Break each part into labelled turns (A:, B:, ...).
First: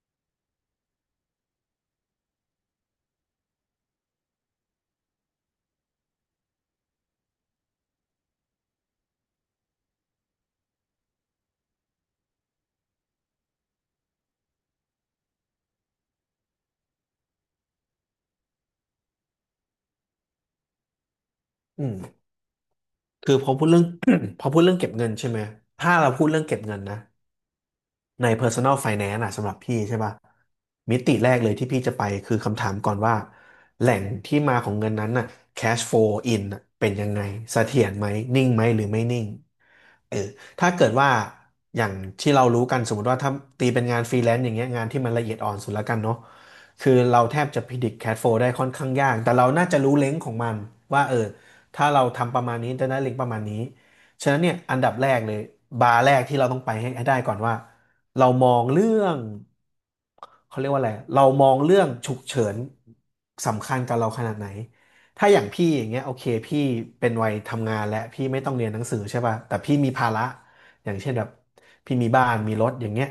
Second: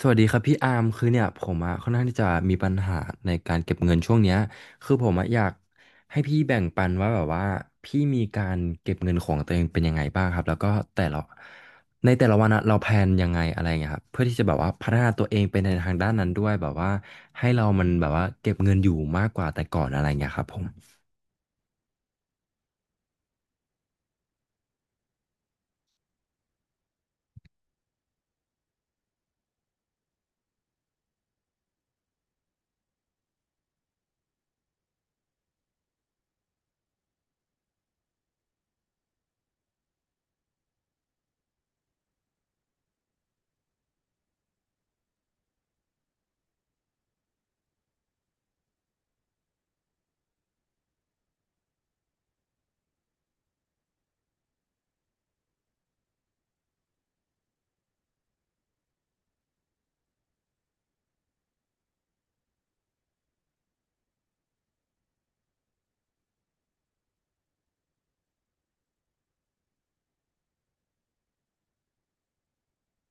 A: สวัสดีครับพี่อาร์มคือเนี่ยผมอะค่อนข้างที่จะมีปัญหาในการเก็บเงินช่วงเนี้ยคือผมอะอยากให้พี่แบ่งปันว่าแบบว่าพี่มีการเก็บเงินของตัวเองเป็นยังไงบ้างครับแล้วก็แต่ละในแต่ละวันอะเราแพลนยังไงอะไรเงี้ยครับเพื่อที่จะแบบว่าพัฒนาตัวเองไปในทางด้านนั้นด้วยแบบว่าให้เรามันแบบว่าเก็บเงินอยู่มากกว่าแต่ก่อนอะไรเงี้ยครับผม
B: อืมคือพอพูดเรื่อง พอพูดเรื่องเก็บเงินใช่ไหมถ้าเราพูดเรื่องเก็บเงินนะใน Personal Finance อะสำหรับพี่ใช่ป่ะมิติแรกเลยที่พี่จะไปคือคำถามก่อนว่าแหล่งที่มาของเงินนั้นน่ะ cash flow in น่ะเป็นยังไงเสถียรไหมนิ่งไหมหรือไม่นิ่ง เออถ้าเกิดว่าอย่างที่เรารู้กันสมมติว่าถ้าตีเป็นงานฟรีแลนซ์อย่างเงี้ยงานที่มันละเอียดอ่อนสุดแล้วกันเนาะคือเราแทบจะพิดิกแคชโฟได้ค่อนข้างยากแต่เราน่าจะรู้เล็งของมันว่าเออถ้าเราทำประมาณนี้จะได้เล็งประมาณนี้ฉะนั้นเนี่ยอันดับแรกเลยบาร์แรกที่เราต้องไปให้ได้ก่อนว่าเรามองเรื่องเขาเรียกว่าอะไรเรามองเรื่องฉุกเฉินสำคัญกับเราขนาดไหน ถ้าอย่างพี่อย่างเงี้ยโอเคพี่เป็นวัยทำงานและพี่ไม่ต้องเรียนหนังสือใช่ป่ะแต่พี่มีภาระอย่างเช่นแบบพี่มีบ้านมีรถอย่างเงี้ย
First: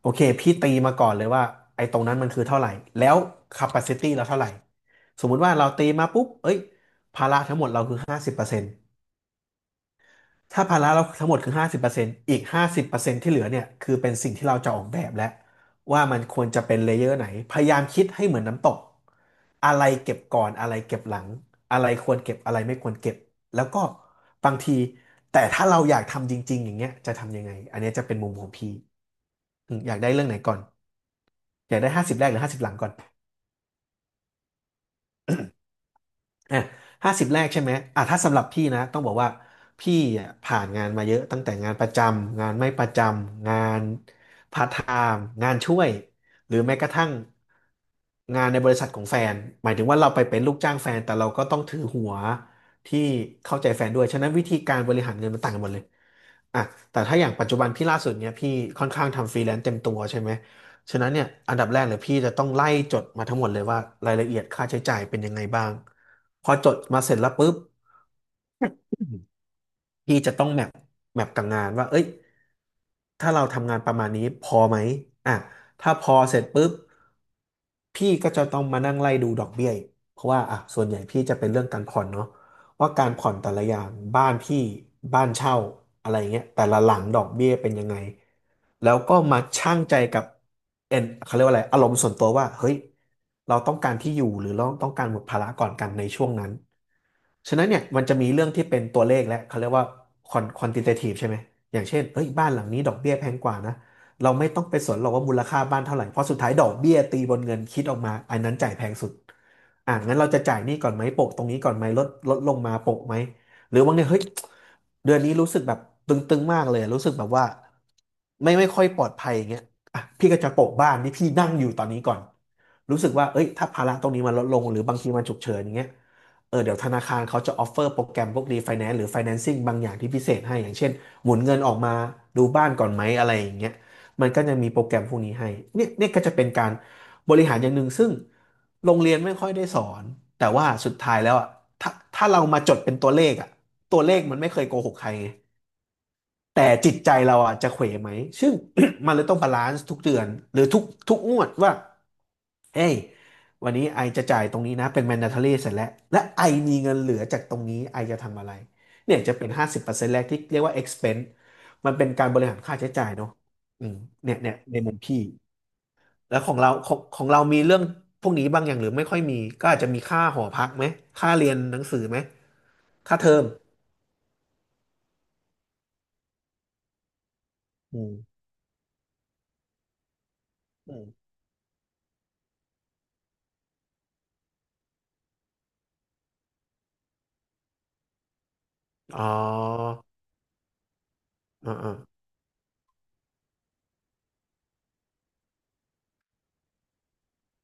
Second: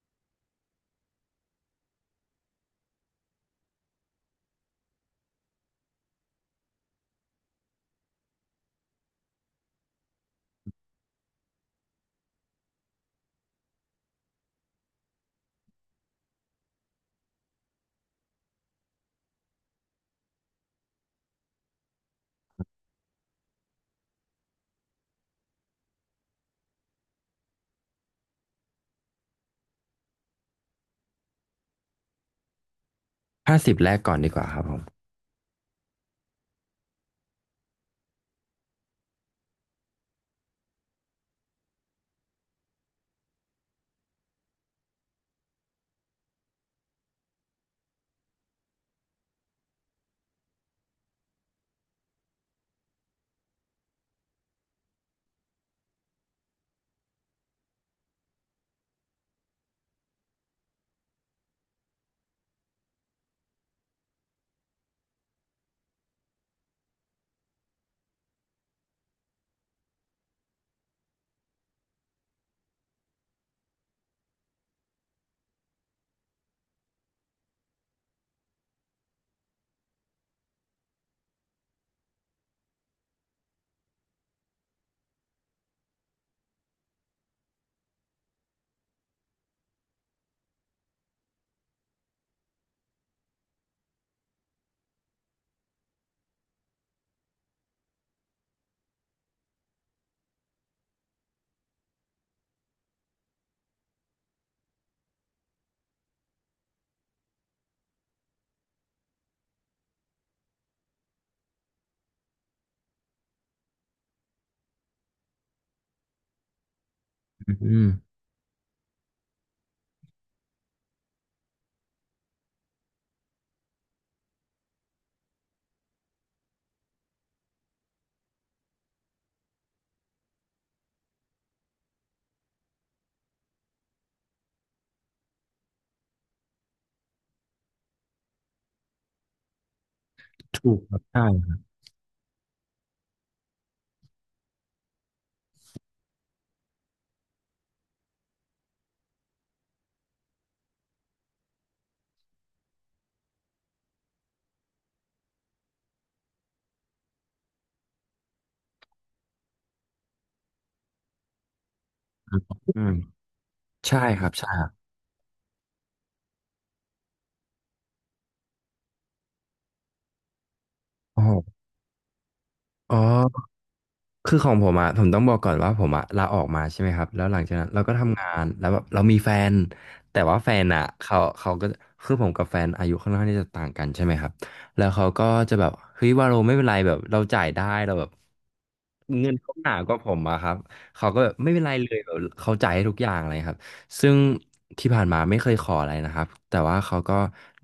B: โอเคพี่ตีมาก่อนเลยว่าไอ้ตรงนั้นมันคือเท่าไหร่แล้ว capacity เราเท่าไหร่สมมุติว่าเราตีมาปุ๊บเอ้ยภาระทั้งหมดเราคือห้าสิบเปอร์เซ็นต์ ถ้าภาระเราทั้งหมดคือ50%อีกห้าสิบเปอร์เซ็นต์ที่เหลือเนี่ยคือเป็นสิ่งที่เราจะออกแบบแล้วว่ามันควรจะเป็นเลเยอร์ไหน พยายามคิดให้เหมือนน้ำตกอะไรเก็บก่อนอะไรเก็บหลังอะไรควรเก็บอะไรไม่ควรเก็บแล้วก็บางทีแต่ถ้าเราอยากทำจริงๆอย่างเงี้ยจะทำยังไงอันเนี้ยจะเป็นมุมของพี่อืมอยากได้เรื่องไหนก่อนอยากได้ห้าสิบแรกหรือ50 หลังก่อน
A: ห้าสิบแรกก่อนดีกว่าครับผม
B: อ่ะ50 แรกใช่ไหมอ่ะถ้าสำหรับพี่นะต้องบอกว่าพี่อ่ะผ่านงานมาเยอะตั้งแต่งานประจำงานไม่ประจำงานพาร์ทไทม์งานช่วยหรือแม้กระทั่งงานในบริษัทของแฟนหมายถึงว่าเราไปเป็นลูกจ้างแฟนแต่เราก็ต้องถือหัวที่เข้าใจแฟนด้วยฉะนั้นวิธีการบริหารเงินมันต่างกันหมดเลยอ่ะแต่ถ้าอย่างปัจจุบันพี่ล่าสุดเนี้ยพี่ค่อนข้างทำฟรีแลนซ์เต็มตัวใช่ไหมฉะนั้นเนี่ยอันดับแรกเลยพี่จะต้องไล่จดมาทั้งหมดเลยว่ารายละเอียดค่าใช้จ่ายเป็นยังไงบ้าง พอจดมาเสร็จแล้วปุ๊บพี่จะต้องแมปกับงานว่าเอ้ยถ้าเราทำงานประมาณนี้พอไหมอ่ะถ้าพอเสร็จปุ๊บพี่ก็จะต้องมานั่งไล่ดูดอกเบี้ยอีกเพราะว่าอ่ะส่วนใหญ่พี่จะเป็นเรื่องการผ่อนเนาะ ว่าการผ่อนแต่ละอย่างบ้านพี่บ้านเช่าอะไรเงี้ยแต่ละหลังดอกเบี้ยเป็นยังไงแล้วก็มาชั่งใจกับเอ็นเขาเรียกว่าอะไรอารมณ์ส่วนตัวว่าเฮ้ยเราต้องการที่อยู่หรือเราต้องการหมดภาระก่อนกันในช่วงนั้นฉะนั้นเนี่ยมันจะมีเรื่องที่เป็นตัวเลขและเขาเรียกว่า quantitative ใช่ไหมอย่างเช่นเอ้ยบ้านหลังนี้ดอกเบี้ยแพงกว่านะ เราไม่ต้องไปสนหรอกว่ามูลค่าบ้านเท่าไหร่ เพราะสุดท้ายดอกเบี้ยตีบนเงินคิดออกมาอันนั้นจ่ายแพงสุดอ่ะงั้นเราจะจ่ายหนี้ก่อนไหมโปะตรงนี้ก่อนไหมลดลงมาโปะไหมหรือบางเนียเฮ้ยเดือนนี้รู้สึกแบบตึงๆมากเลยรู้สึกแบบว่า
A: อืม
B: ไม่ค่อยปลอดภัยอย่างเงี้ยอ่ะพี่ก็จะโปะบ้านที่พี่นั่งอยู่ตอนนี้ก่อนรู้สึกว่าเอ้ยถ้าภาระตรงนี้มันลดลงหรือบางทีมันฉุกเฉินอย่างเงี้ยเออเดี๋ยวธนาคารเขาจะออฟเฟอร์โปรแกรมพวกรีไฟแนนซ์หรือไฟแนนซิ่งบางอย่างที่พิเศษให้อย่างเช่นหมุนเงินออกมาดูบ้านก่อนไหมอะไรอย่างเงี้ย มันก็จะมีโปรแกรมพวกนี้ให้เนี่ยเนี่ยก็จะเป็นการบริหารอย่างหนึ่งซึ่งโรงเรียนไม่ค่อยได้สอน แต่ว่า
A: ถูก
B: สุ
A: ค
B: ด
A: รับ
B: ท้าย
A: ใช่
B: แล้วอ่ะ
A: ครับ
B: ถ้าถ้าเรามาจดเป็นตัวเลขอ่ะตัวเลขมันไม่เคยโกหกใครไง แต่จิตใจเราอ่ะจะเขวไหมซึ่ง มันเลยต้องบาลานซ์ทุกเดือนหรือทุกงวดว่าเฮ้ยวันนี้ไอจะจ่ายตรงนี้นะเป็น mandatory เสร็จแล้ว และไอมีเงินเหลือจากตรงนี้ไอจะทำอะไรเนี่ยจะเป็น50%แรกที่เรียกว่า expense มันเป็นการบริหารค่า
A: อื
B: ใช้
A: ม
B: จ่ายเนาะอืม
A: ใช่ครับ
B: เนี่ย
A: ใช่
B: เนี่ย
A: ครับ
B: ในมุมพี่ แล้วของเราของเรามีเรื่องพวกนี้บ้างอย่างหรือไม่ค่อยมี ก็อาจจะมีค่าหอพักไหม
A: โอ้
B: ค่า
A: โห
B: เรียนหนังสือไหม
A: อ๋
B: ค่าเทอ
A: อ
B: ม
A: คือของผมอะผมต้องบอกก่อนว่าผมอะลาออกมาใช่ไหมครับแล้วหลังจากนั้นเราก็
B: อืม
A: ทำงานแล้วแบบเรามีแฟนแต่ว่าแฟนอะ
B: อื
A: เขา
B: ม
A: เขาก็คือผมกับแฟนอายุค่อนข้างที่จะต่างกันใช่ไหมครับแล้วเขาก็จะแบบเฮ้ยวาโลไม่เป็นไรแบบเราจ่ายได้เราแบบ
B: อ๋อ
A: เงินเขาหนากว่าผมอะครับเขาก็แบบไม่เป็นไร
B: อ่า
A: เล
B: อ่า
A: ยแบบเขาจ่ายให้ทุกอย่างเลยครับซึ่งที่ผ่านมาไม่เคยขออะไรนะครับแต่ว่าเขาก็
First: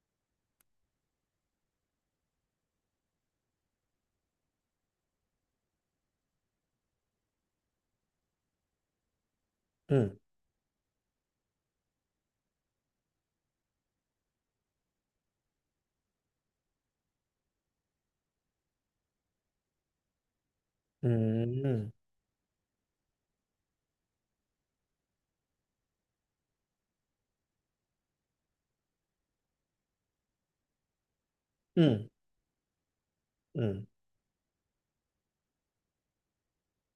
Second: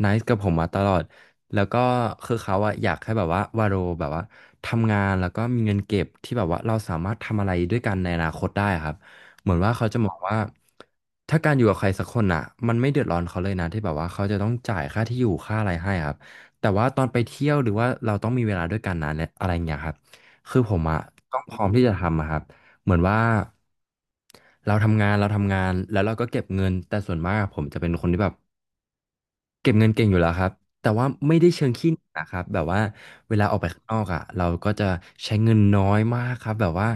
A: นซ์กับผมมาตลอดแล้วก็คือเขาอะอยากให้แบบว่าวาโรแบบว่าทำงานแล้วก็มีเงินเก็บที่แบบว่าเราสามารถทำอะไรด้วยกันในอนาคตได้ครับเหมือนว่าเขา
B: อื
A: จะ
B: ม
A: มองว่าถ้าการอยู่กับใครสักคนอะมันไม่เดือดร้อนเขาเลยนะที่แบบว่าเขาจะต้องจ่ายค่าที่อยู่ค่าอะไรให้ครับแต่ว่าตอนไปเที่ยวหรือว่าเราต้องมีเวลาด้วยกันนะเนี่ยอะไรอย่างเงี้ยครับ คือผมอะ
B: อื
A: ต้องพร้อม
B: ม
A: ที่จะทำอะครับเหมือนว่าเราทำงานแล้วเราก็เก็บเงินแต่ส่วนมากอะผมจะเป็นคนที่แบบเก็บเงินเก่งอยู่แล้วครับแต่ว่าไม่ได้เชิง
B: อื
A: ขี้
B: ม
A: เหนียวนะครับแบบว่าเวลาออกไป
B: อื
A: ข้างนอ
B: ม
A: กอะเราก็จะใช้เงินน้อยมากครับแบบว่า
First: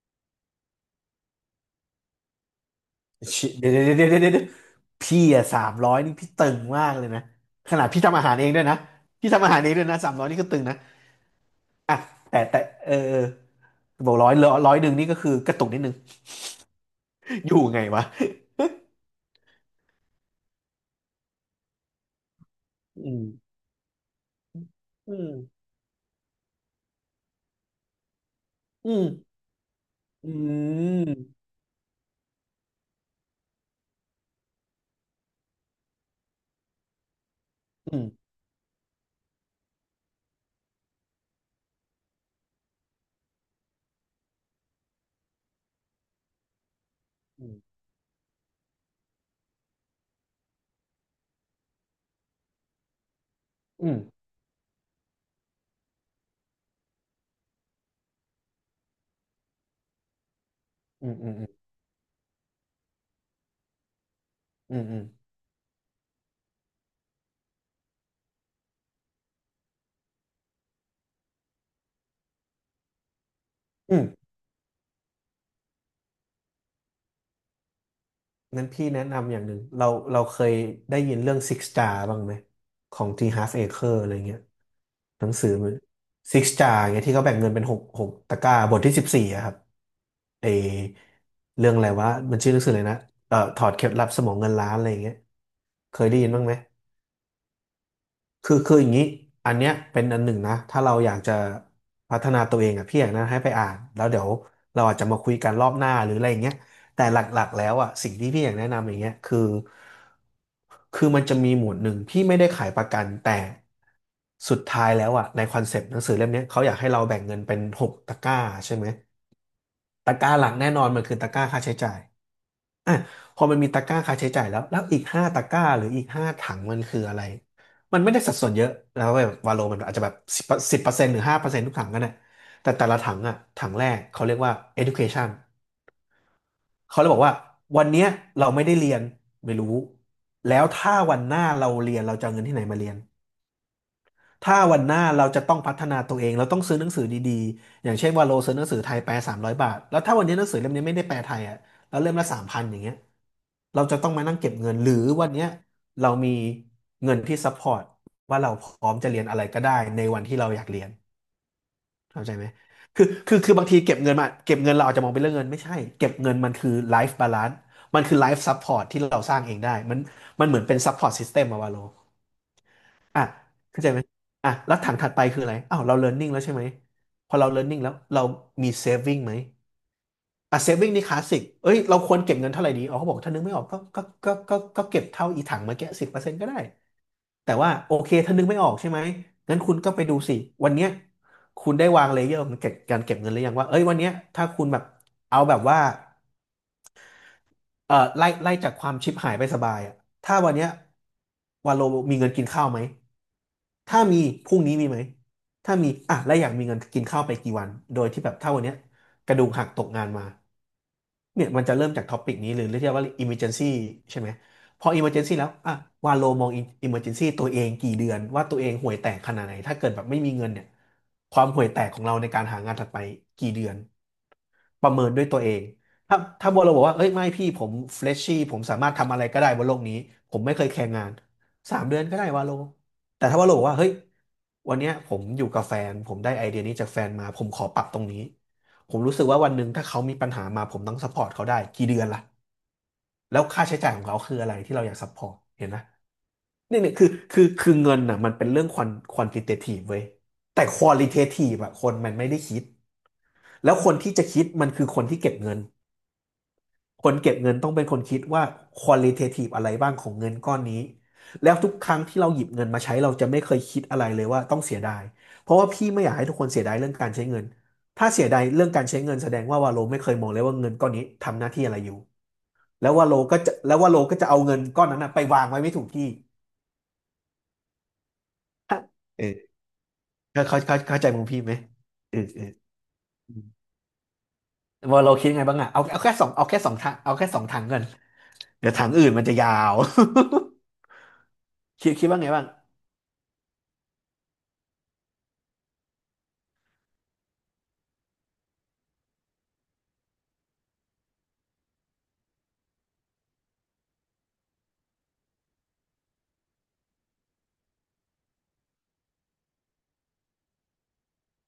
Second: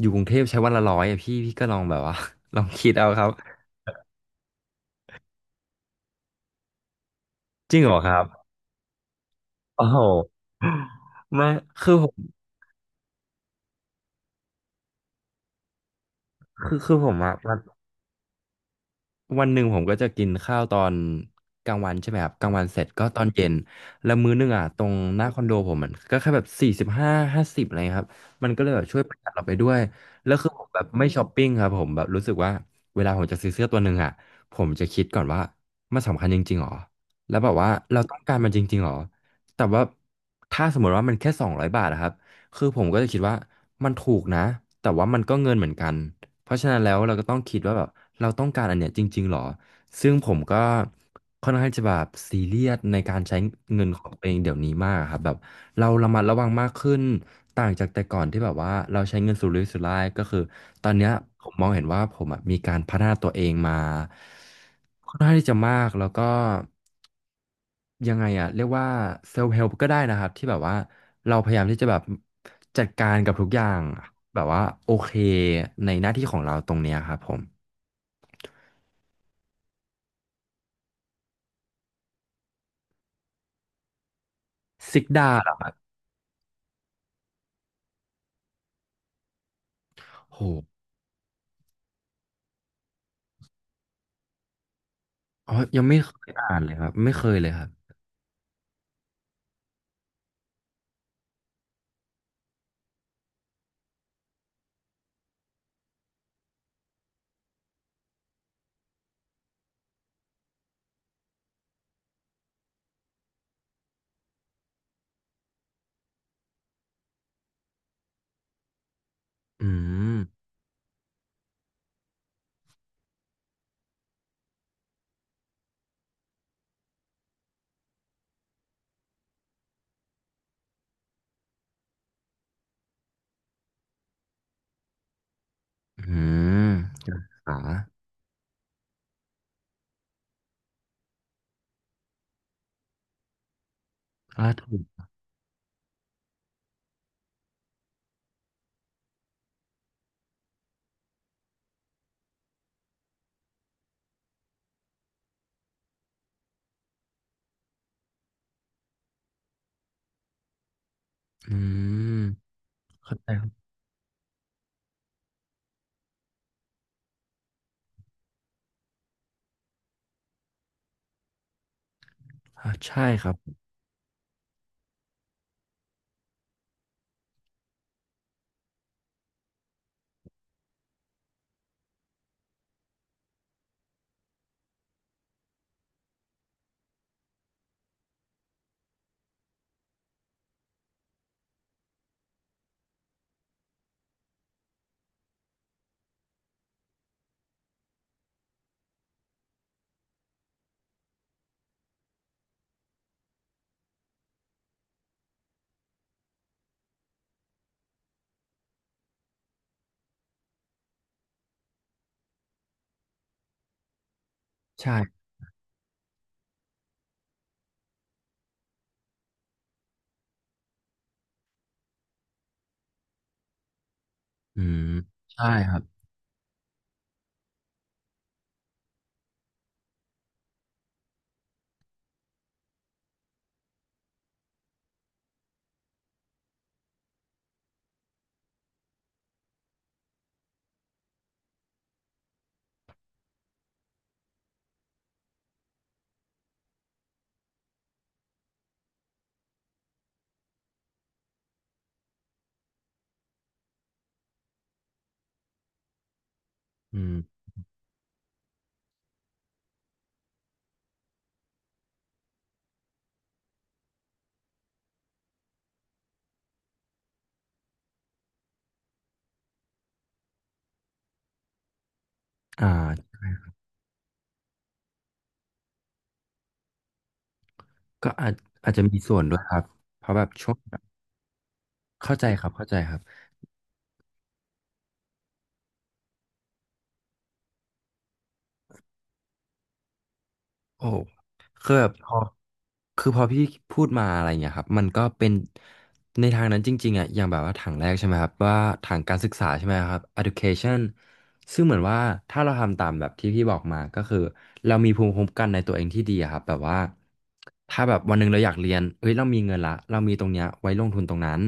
A: อยู่กรุงเทพใช้วันละร้อยอะพี่ก็ลองแบบว่า ลองคิดเอาครับ
B: ชิเดี๋ยวเดี๋ยวเดี๋ยวเดี๋ยวเดี๋ยวพี่อะสามร้อยนี่พี่ตึงมากเลยนะข
A: จริง
B: นาด
A: เหรอ
B: พี่
A: ค
B: ทำ
A: รับ
B: อาหารเองด้วยนะ พี่ทำอาหารเองด้
A: โอ้
B: วย
A: โห
B: นะสามร้อยนี่ก็ตึงนะ
A: ไม่คือ
B: อ่ะ
A: ผม
B: แต่เออเออบอกร้อยหนึ่งนี่ก็คือกระตุกนิดนึง
A: คือผมอะ
B: อ
A: มั
B: ยู่
A: น
B: ไงวะ
A: วันหนึ่งผมก็จะกินข้าวตอนกลางวันใช่ไหมครับกลางวันเสร็จ ก็
B: อื
A: ตอ
B: ม
A: นเย็นแล้วมื้อหนึงอ่ะตรง
B: อื
A: หน้า
B: ม
A: คอนโดผมมันก็แค่แบบ45ห้าสิบอะไรเงี้ยครับมันก็เลยแบบ
B: อื
A: ช่วย
B: ม
A: ประหยัดเราไปด้วย
B: อื
A: แล้วคือผมแบบไม่ช้อป
B: ม
A: ปิ้งครับผมแบบรู้สึกว่าเวลาผมจะซื้อเสื้อตัวหนึ่งอ่ะผมจะคิดก่อนว่ามันสำคัญจริงๆหรอแล้วแบบว่า
B: อื
A: เรา
B: ม
A: ต้องการมันจริงๆหรอแต่ว่าถ้าสมมติว่ามันแค่200 บาทอะครับคือผมก็จะคิดว่ามันถูกนะแต่ว่ามันก็เงินเหมือนกัน เพราะฉะนั้นแล้วเราก็ต้อง
B: อื
A: คิดว่าแบบเราต้องการอันเนี้ยจริงๆหรอซึ่งผมก็ค่อนข้างจะแบบซีเรียสในการใช้เงิน
B: ม
A: ของตัวเองเดี๋ยวนี้มากครับแบบเราระมัดระวังมากขึ้นต่างจากแต่ก่อนที่แบบว่าเราใช้เงินสุรุ่ยสุร่ายก็คือตอนเนี้
B: อื
A: ย
B: มอืม
A: ผมมองเห็นว่าผมอะมีการพัฒนาตัวเองมา
B: อืมอืมอืม
A: ค่อนข้างที่จะมากแล้วก็ ยังไงอะเรียกว่าเซลฟ์เฮล p ก็ได้นะครับที่แบบว่าเราพยายามที่จะแบบจัดการกับทุกอย่าง
B: อืม
A: แบบว่าโอเคในหน้าที่ของเราตรงเนี้ยครับผม
B: นั้นพี่แนะนำอย่างหนึ่งเราเคยได้ยินเรื่อง Six Star บ้างไหม ของ T Half Acre อะไรเงี้ย
A: ซิก
B: หนั
A: ดา
B: งสื
A: เหร
B: อ
A: อครับ
B: ซิกจาเงี้ยที่เขาแบ่งเงินเป็นหกตะกร้าบทที่14อะครับเอ
A: โห
B: เรื่องอะไรวะมันชื่อหนังสืออะไรนะถอดเคล็ดลับสมองเงินล้านอะไรอย่างเงี้ย
A: อ๋อยัง
B: เค
A: ไม่
B: ย
A: เค
B: ได้ยิ
A: ย
B: นบ้างไหม
A: อ่านเลยครับไม่เคยเลยครับ
B: คืออย่างนี้อันเนี้ยเป็นอันหนึ่งนะถ้าเราอยากจะพัฒนาตัวเองอะพี่อยากแนะนำให้ไปอ่านแล้วเดี๋ยวเราอาจจะมาคุยกันรอบหน้าหรืออะไรอย่างเงี้ยแต่หลักๆแล้วอะสิ่งที่พี่อยากแนะนำอย่างเงี้ยคือคือมันจะมีหมวดหนึ่งที่ไม่ได้ขายประกันแต่สุดท้ายแล้วอะในคอนเซปต์หนังสือเล่มเนี้ยเขาอยากให้เราแบ่งเงินเป็นหกตะกร้าใช่ไหม
A: อื
B: ตะ
A: ม
B: กร้าหลักแน่นอนมันคือตะกร้าค่าใช้จ่าย อ่ะพอมันมีตะกร้าค่าใช้จ่ายแล้ว แล้วอีกห้าตะกร้าหรืออีกห้าถังมันคืออะไร มันไม่ได้สัดส่วนเยอะแล้วแบบวาโลมันอาจจะแบบสิบเปอร์เซ็นต์หรือ5%ทุกถังกันน่ะแต่แต่ละถังอ่ะถังแรกเขาเรียกว่า education
A: อืม
B: เขาเลย
A: กา
B: บ
A: ร
B: อก
A: ศึ
B: ว่า
A: กษา
B: วันเนี้ยเราไม่ได้เรียนไม่รู้ แล้วถ้าวันหน้าเราเรียนเราจะเอาเงินที่ไหนมาเรียน
A: ล่า
B: ถ้า
A: ถุ
B: วันหน้าเราจะต้องพัฒนาตัวเองเราต้องซื้อหนังสือดีๆอย่างเช่นว่าโลซื้อหนังสือไทยแปล300 บาทแล้วถ้าวันนี้หนังสือเล่มนี้ไม่ได้แปลไทยอ่ะแล้วเล่มละ3,000อย่างเงี้ยเราจะต้องมานั่งเก็บเงินหรือวันเนี้ยเรามีเงินที่ซัพพอร์ตว่าเราพร้อมจะเรียนอะไรก็ได้ในวันที่เราอยากเรียน
A: อืม
B: เข้าใจไหมคือ
A: เข้าใจ
B: คือ
A: ครั
B: คื
A: บ
B: อบางทีเก็บเงินมาเก็บเงินเราอาจจะมองเป็นเรื่องเงินไม่ใช่เก็บเงินมันคือไลฟ์บาลานซ์มันคือไลฟ์ซัพพอร์ตที่เราสร้างเองได้มันเหมือนเป็นซัพพอร์ตซิสเต็มอะวาโล
A: อ่าใช่
B: อ่ะ
A: ครับ
B: เข้าใจไหมอ่ะแล้วถังถัดไปคืออะไรอ้าวเรา learning แล้วใช่ไหมพอเรา learning แล้วเรามี saving ไหมอ่ะ saving นี่คลาสสิกเอ้ยเราควรเก็บเงินเท่าไหร่ดีอ๋อเขาบอกถ้านึกไม่ออกก็เก็บเท่าอีถังเมื่อกี้สิบเปอร์เซ็นต์ก็ได้แต่ว่าโอเคถ้านึกไม่ออกใช่ไหมงั้นคุณก็ไปดูสิวันเนี้ยคุณได้วางเลเยอร์ของเก็บการเก็บเงินหรือยังว่าเอ้ยวันเนี้ยถ้าคุณแบบเอาแบบว่า ไล่จากความชิบหายไปสบายอะถ้าวันเนี้ยวาโลมีเงินกินข้าวไหมถ้ามีพรุ่งนี้มีไหมถ้ามีอ่ะแล้วอยากมีเงินกินข้าวไปกี่วันโดยที่แบบถ้าวันเนี้ยกระดูกหักตกงานมาเนี่ยมันจะเริ่มจากท็อปิกนี้หรือเรียกว่า emergency ใช่ไหมพอ
A: ใช่
B: emergency แล้วอ่ะวาโลมอง emergency ตัวเองกี่เดือนว่าตัวเองห่วยแตกขนาดไหนถ้าเกิดแบบไม่มีเงินเนี่ยความห่วยแตกของเราในการหางานถัดไปกี่เดือน
A: อืม
B: ประเมินด้วยตัว
A: ใช่
B: เอง
A: ครับ
B: ถ้าบัวเราบอกว่าเอ้ยไม่พี่ผมเฟรชชี่ผมสามารถทำอะไรก็ได้บนโลกนี้ผมไม่เคยแข่งงาน3 เดือนก็ได้วาโลแต่ถ้าว่าเราบอกว่าเฮ้ยวันเนี้ยผมอยู่กับแฟนผมได้ไอเดียนี้จากแฟนมาผมขอปรับตรงนี้ผมรู้สึกว่าวันหนึ่งถ้าเขามีปัญหามาผมต้องซัพพอร์ตเขาได้กี่เดือนล่ะแล้วค่าใช้จ่ายของเขาคืออะไรที่เราอยากซัพพอร์ตเห็นไหมนี่เนี่ยคือเงินน่ะมันเป็นเรื่องควอนติเททีฟเว้ยแต่ควอลิเททีฟอะคนมันไม่ได้คิดแล้วคนที่จะคิดมันคือคนที่เก็บเงิน
A: อื
B: คน
A: ม
B: เก็บเงินต้องเป็นคนคิดว่า qualitative อะไรบ้างของเงินก้อนนี้แล้วทุกครั้งที่เราหยิบเงินมาใช้เราจะไม่เคยคิดอะไรเลยว่าต้องเสียดายเพราะว่าพี่ไม่อยากให้ทุกคนเสียดายเรื่องการใช้เงินถ้าเสียดายเรื่องการใช้เงินแสดงว่าวาโลไม่เคยมองเลยว่าเงินก้อนนี้ทำหน้าที่อะไรอยู่
A: อ่า
B: แล้ววาโลก็จะเอาเงินก้อนนั้นนะไปวางไว้ไม่ถูกที่
A: ก็อาจอาจ
B: ฮะ
A: จะมีส่ว
B: เอ
A: น
B: อ
A: ด้วยครับเพราะแบบช่วง
B: เข้าใจมุมพี่ไหมเอ
A: เข้า
B: อ
A: ใจ
B: เอ
A: ค
B: อ
A: รับเข้าใจครับ
B: อวาลคิดไงบ้างอะเอาเอาแค่สองเอาแค่สองทางเอาแค่สองทางกันเดี๋ยวทางอื่นมันจะยาว
A: โอ้คือแบบ
B: คิ
A: พ
B: ด
A: อ
B: ว่าไงบ้าง
A: คือพอพี่พูดมาอะไรเงี้ยครับมันก็เป็นในทางนั้นจริงๆอ่ะอย่างแบบว่าถังแรกใช่ไหมครับว่าถังการศึกษาใช่ไหมครับ education ซึ่งเหมือนว่าถ้าเราทำตามแบบที่พี่บอกมาก็คือเรามีภูมิคุ้มกันในตัวเองที่ดีอะครับแบบว่าถ้าแบบวันหนึ่งเราอยากเรียนเฮ้ยเรามีเงินละเรามีตรงเนี้ยไว้ลงทุนตรงนั้น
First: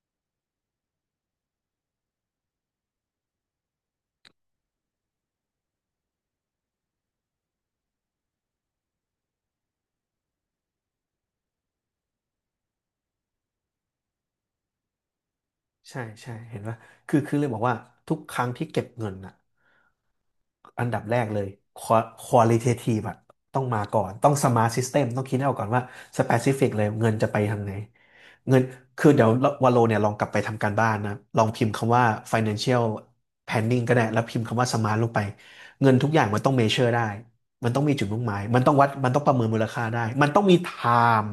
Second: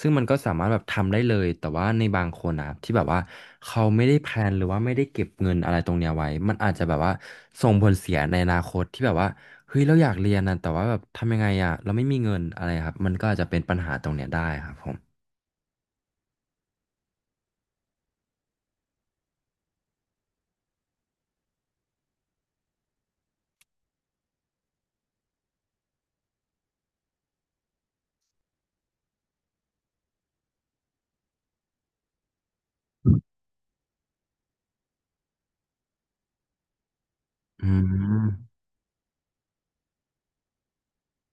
A: ซึ่งมันก็สามารถแบบทำได้เลย แต่ว่าในบางคนนะัที่แบบว่าเขาไม่ได้แพลนหรือว่าไม่ได้เก็บเงินอะไรตรงเนี้ยไว้มันอาจจะแบบว่าส่งผลเสียในอนาคตที่แบบว่าเฮ้ยเราอยากเรียนนะแต่ว่าแบบทำยังไงอ่ะเราไม่มีเงินอะไรครับมันก็อาจจะเป็นปัญหาตรงเนี้ยได้ครับผม
B: ใช่ใช่เห็นว่าคือเลยบอกว่าทุกครั้งที่เก็บเงินอ่ะอันดับแรกเลย qualitative อลิเททีฟอะต้องมาก่อนต้อง smart system ต้องคิดให้ออกก่อนว่า specific เปซิฟิกเลยเงินจะไปทางไหนเงินคือเดี๋ยววาโลเนี่ยลองกลับไปทำการบ้านนะลองพิมพ์คำว่า financial planning ก็ได้แล้วพิมพ์คำว่า smart ลงไปเงินทุกอย่างมันต้อง measure ได้
A: อื
B: มันต้องมีจุดมุ่งหมาย
A: ม
B: มันต้องวัดมันต้องประเมินมูลค่าได้มันต้องมีไทม์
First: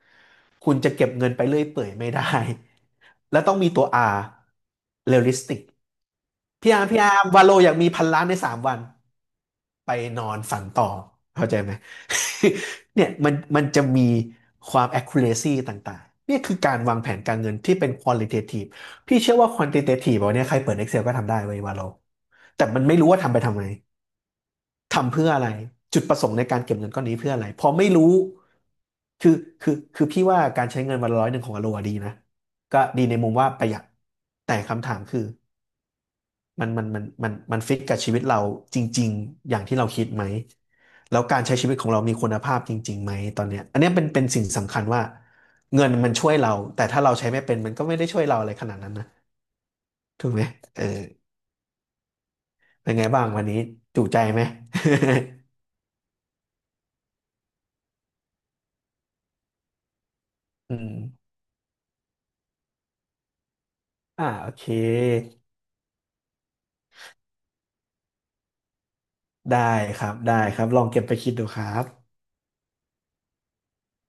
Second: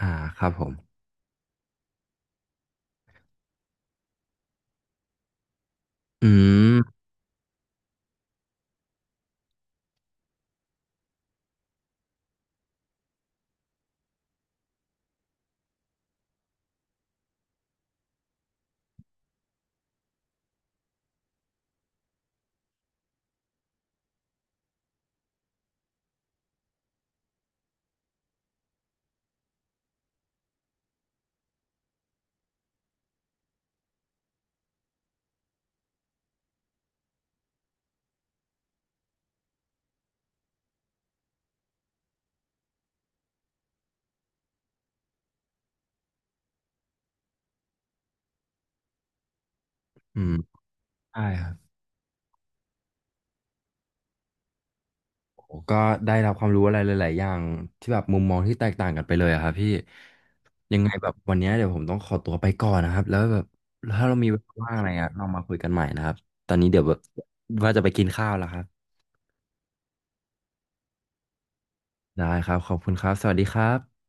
A: อ่าครับผ
B: คุ
A: ม
B: ณจะเก็บเงินไปเรื่อยเปื่อยไม่ได้ แล้วต้องมีตัว R realistic
A: อื
B: พี่
A: ม
B: อาร์มพี่อาร์มวาโลอยากมีพันล้านใน3 วันไปนอนฝันต่อเข้าใจไหม เนี่ยมันจะมีความ accuracy ต่างๆเนี่ยคือการวางแผนการเงินที่เป็น qualitative พี่เชื่อว่า quantitative แบนนี้ยใครเปิด Excel ก็ทำได้เว้ยวาโลแต่มันไม่รู้ว่าทำไปทำไม ทำเพื่ออะไรจุดประสงค์ในการเก็บเงินก้อนนี้เพื่ออะไรพอไม่รู้คือคือพี่ว่าการใช้เงินวันละ100ของอโลดีนะก็ดีในมุมว่าประหยัดแต่คำถามคือมันฟิตกับชีวิตเราจริงๆอย่างที่เราคิดไหมแล้วการใช้ชีวิตของเรามีคุณภาพจริงๆไหมตอนเนี้ยอันเนี้ยเป็นสิ่งสำคัญว่าเงินมันช่วยเราแต่ถ้าเราใช้ไม่เป็นมันก็ไม่ได้ช่วยเราอะไรขนาดนั้นนะ
A: อื
B: ถูก
A: ม
B: ไหมเออ
A: ได้ครับ
B: เป็นไงบ้างวันนี้จุใจไหม
A: ผมก็ได้รับความรู้อะไรหลายๆอย่างที่แบบมุมมองที่แตกต่างกันไปเลยอะครับพี่
B: อื
A: ยังไงแบบ
B: ม
A: วันเนี้ยเดี๋ยวผมต้องขอตัวไปก่อนนะครับแล้วแบบถ้าเรา
B: อ่า
A: มีเว
B: โอ
A: ลา
B: เค
A: ว่างอะไรอะเรามาคุยกันใหม่นะครับตอนนี้เดี๋ยวแบบว่าจะไปกินข้าวแล้วครับ
B: ได้ครับได้ครับลองเก็บไปคิดดูครับ
A: ได้ครับขอบคุณครับสวัสดีครับ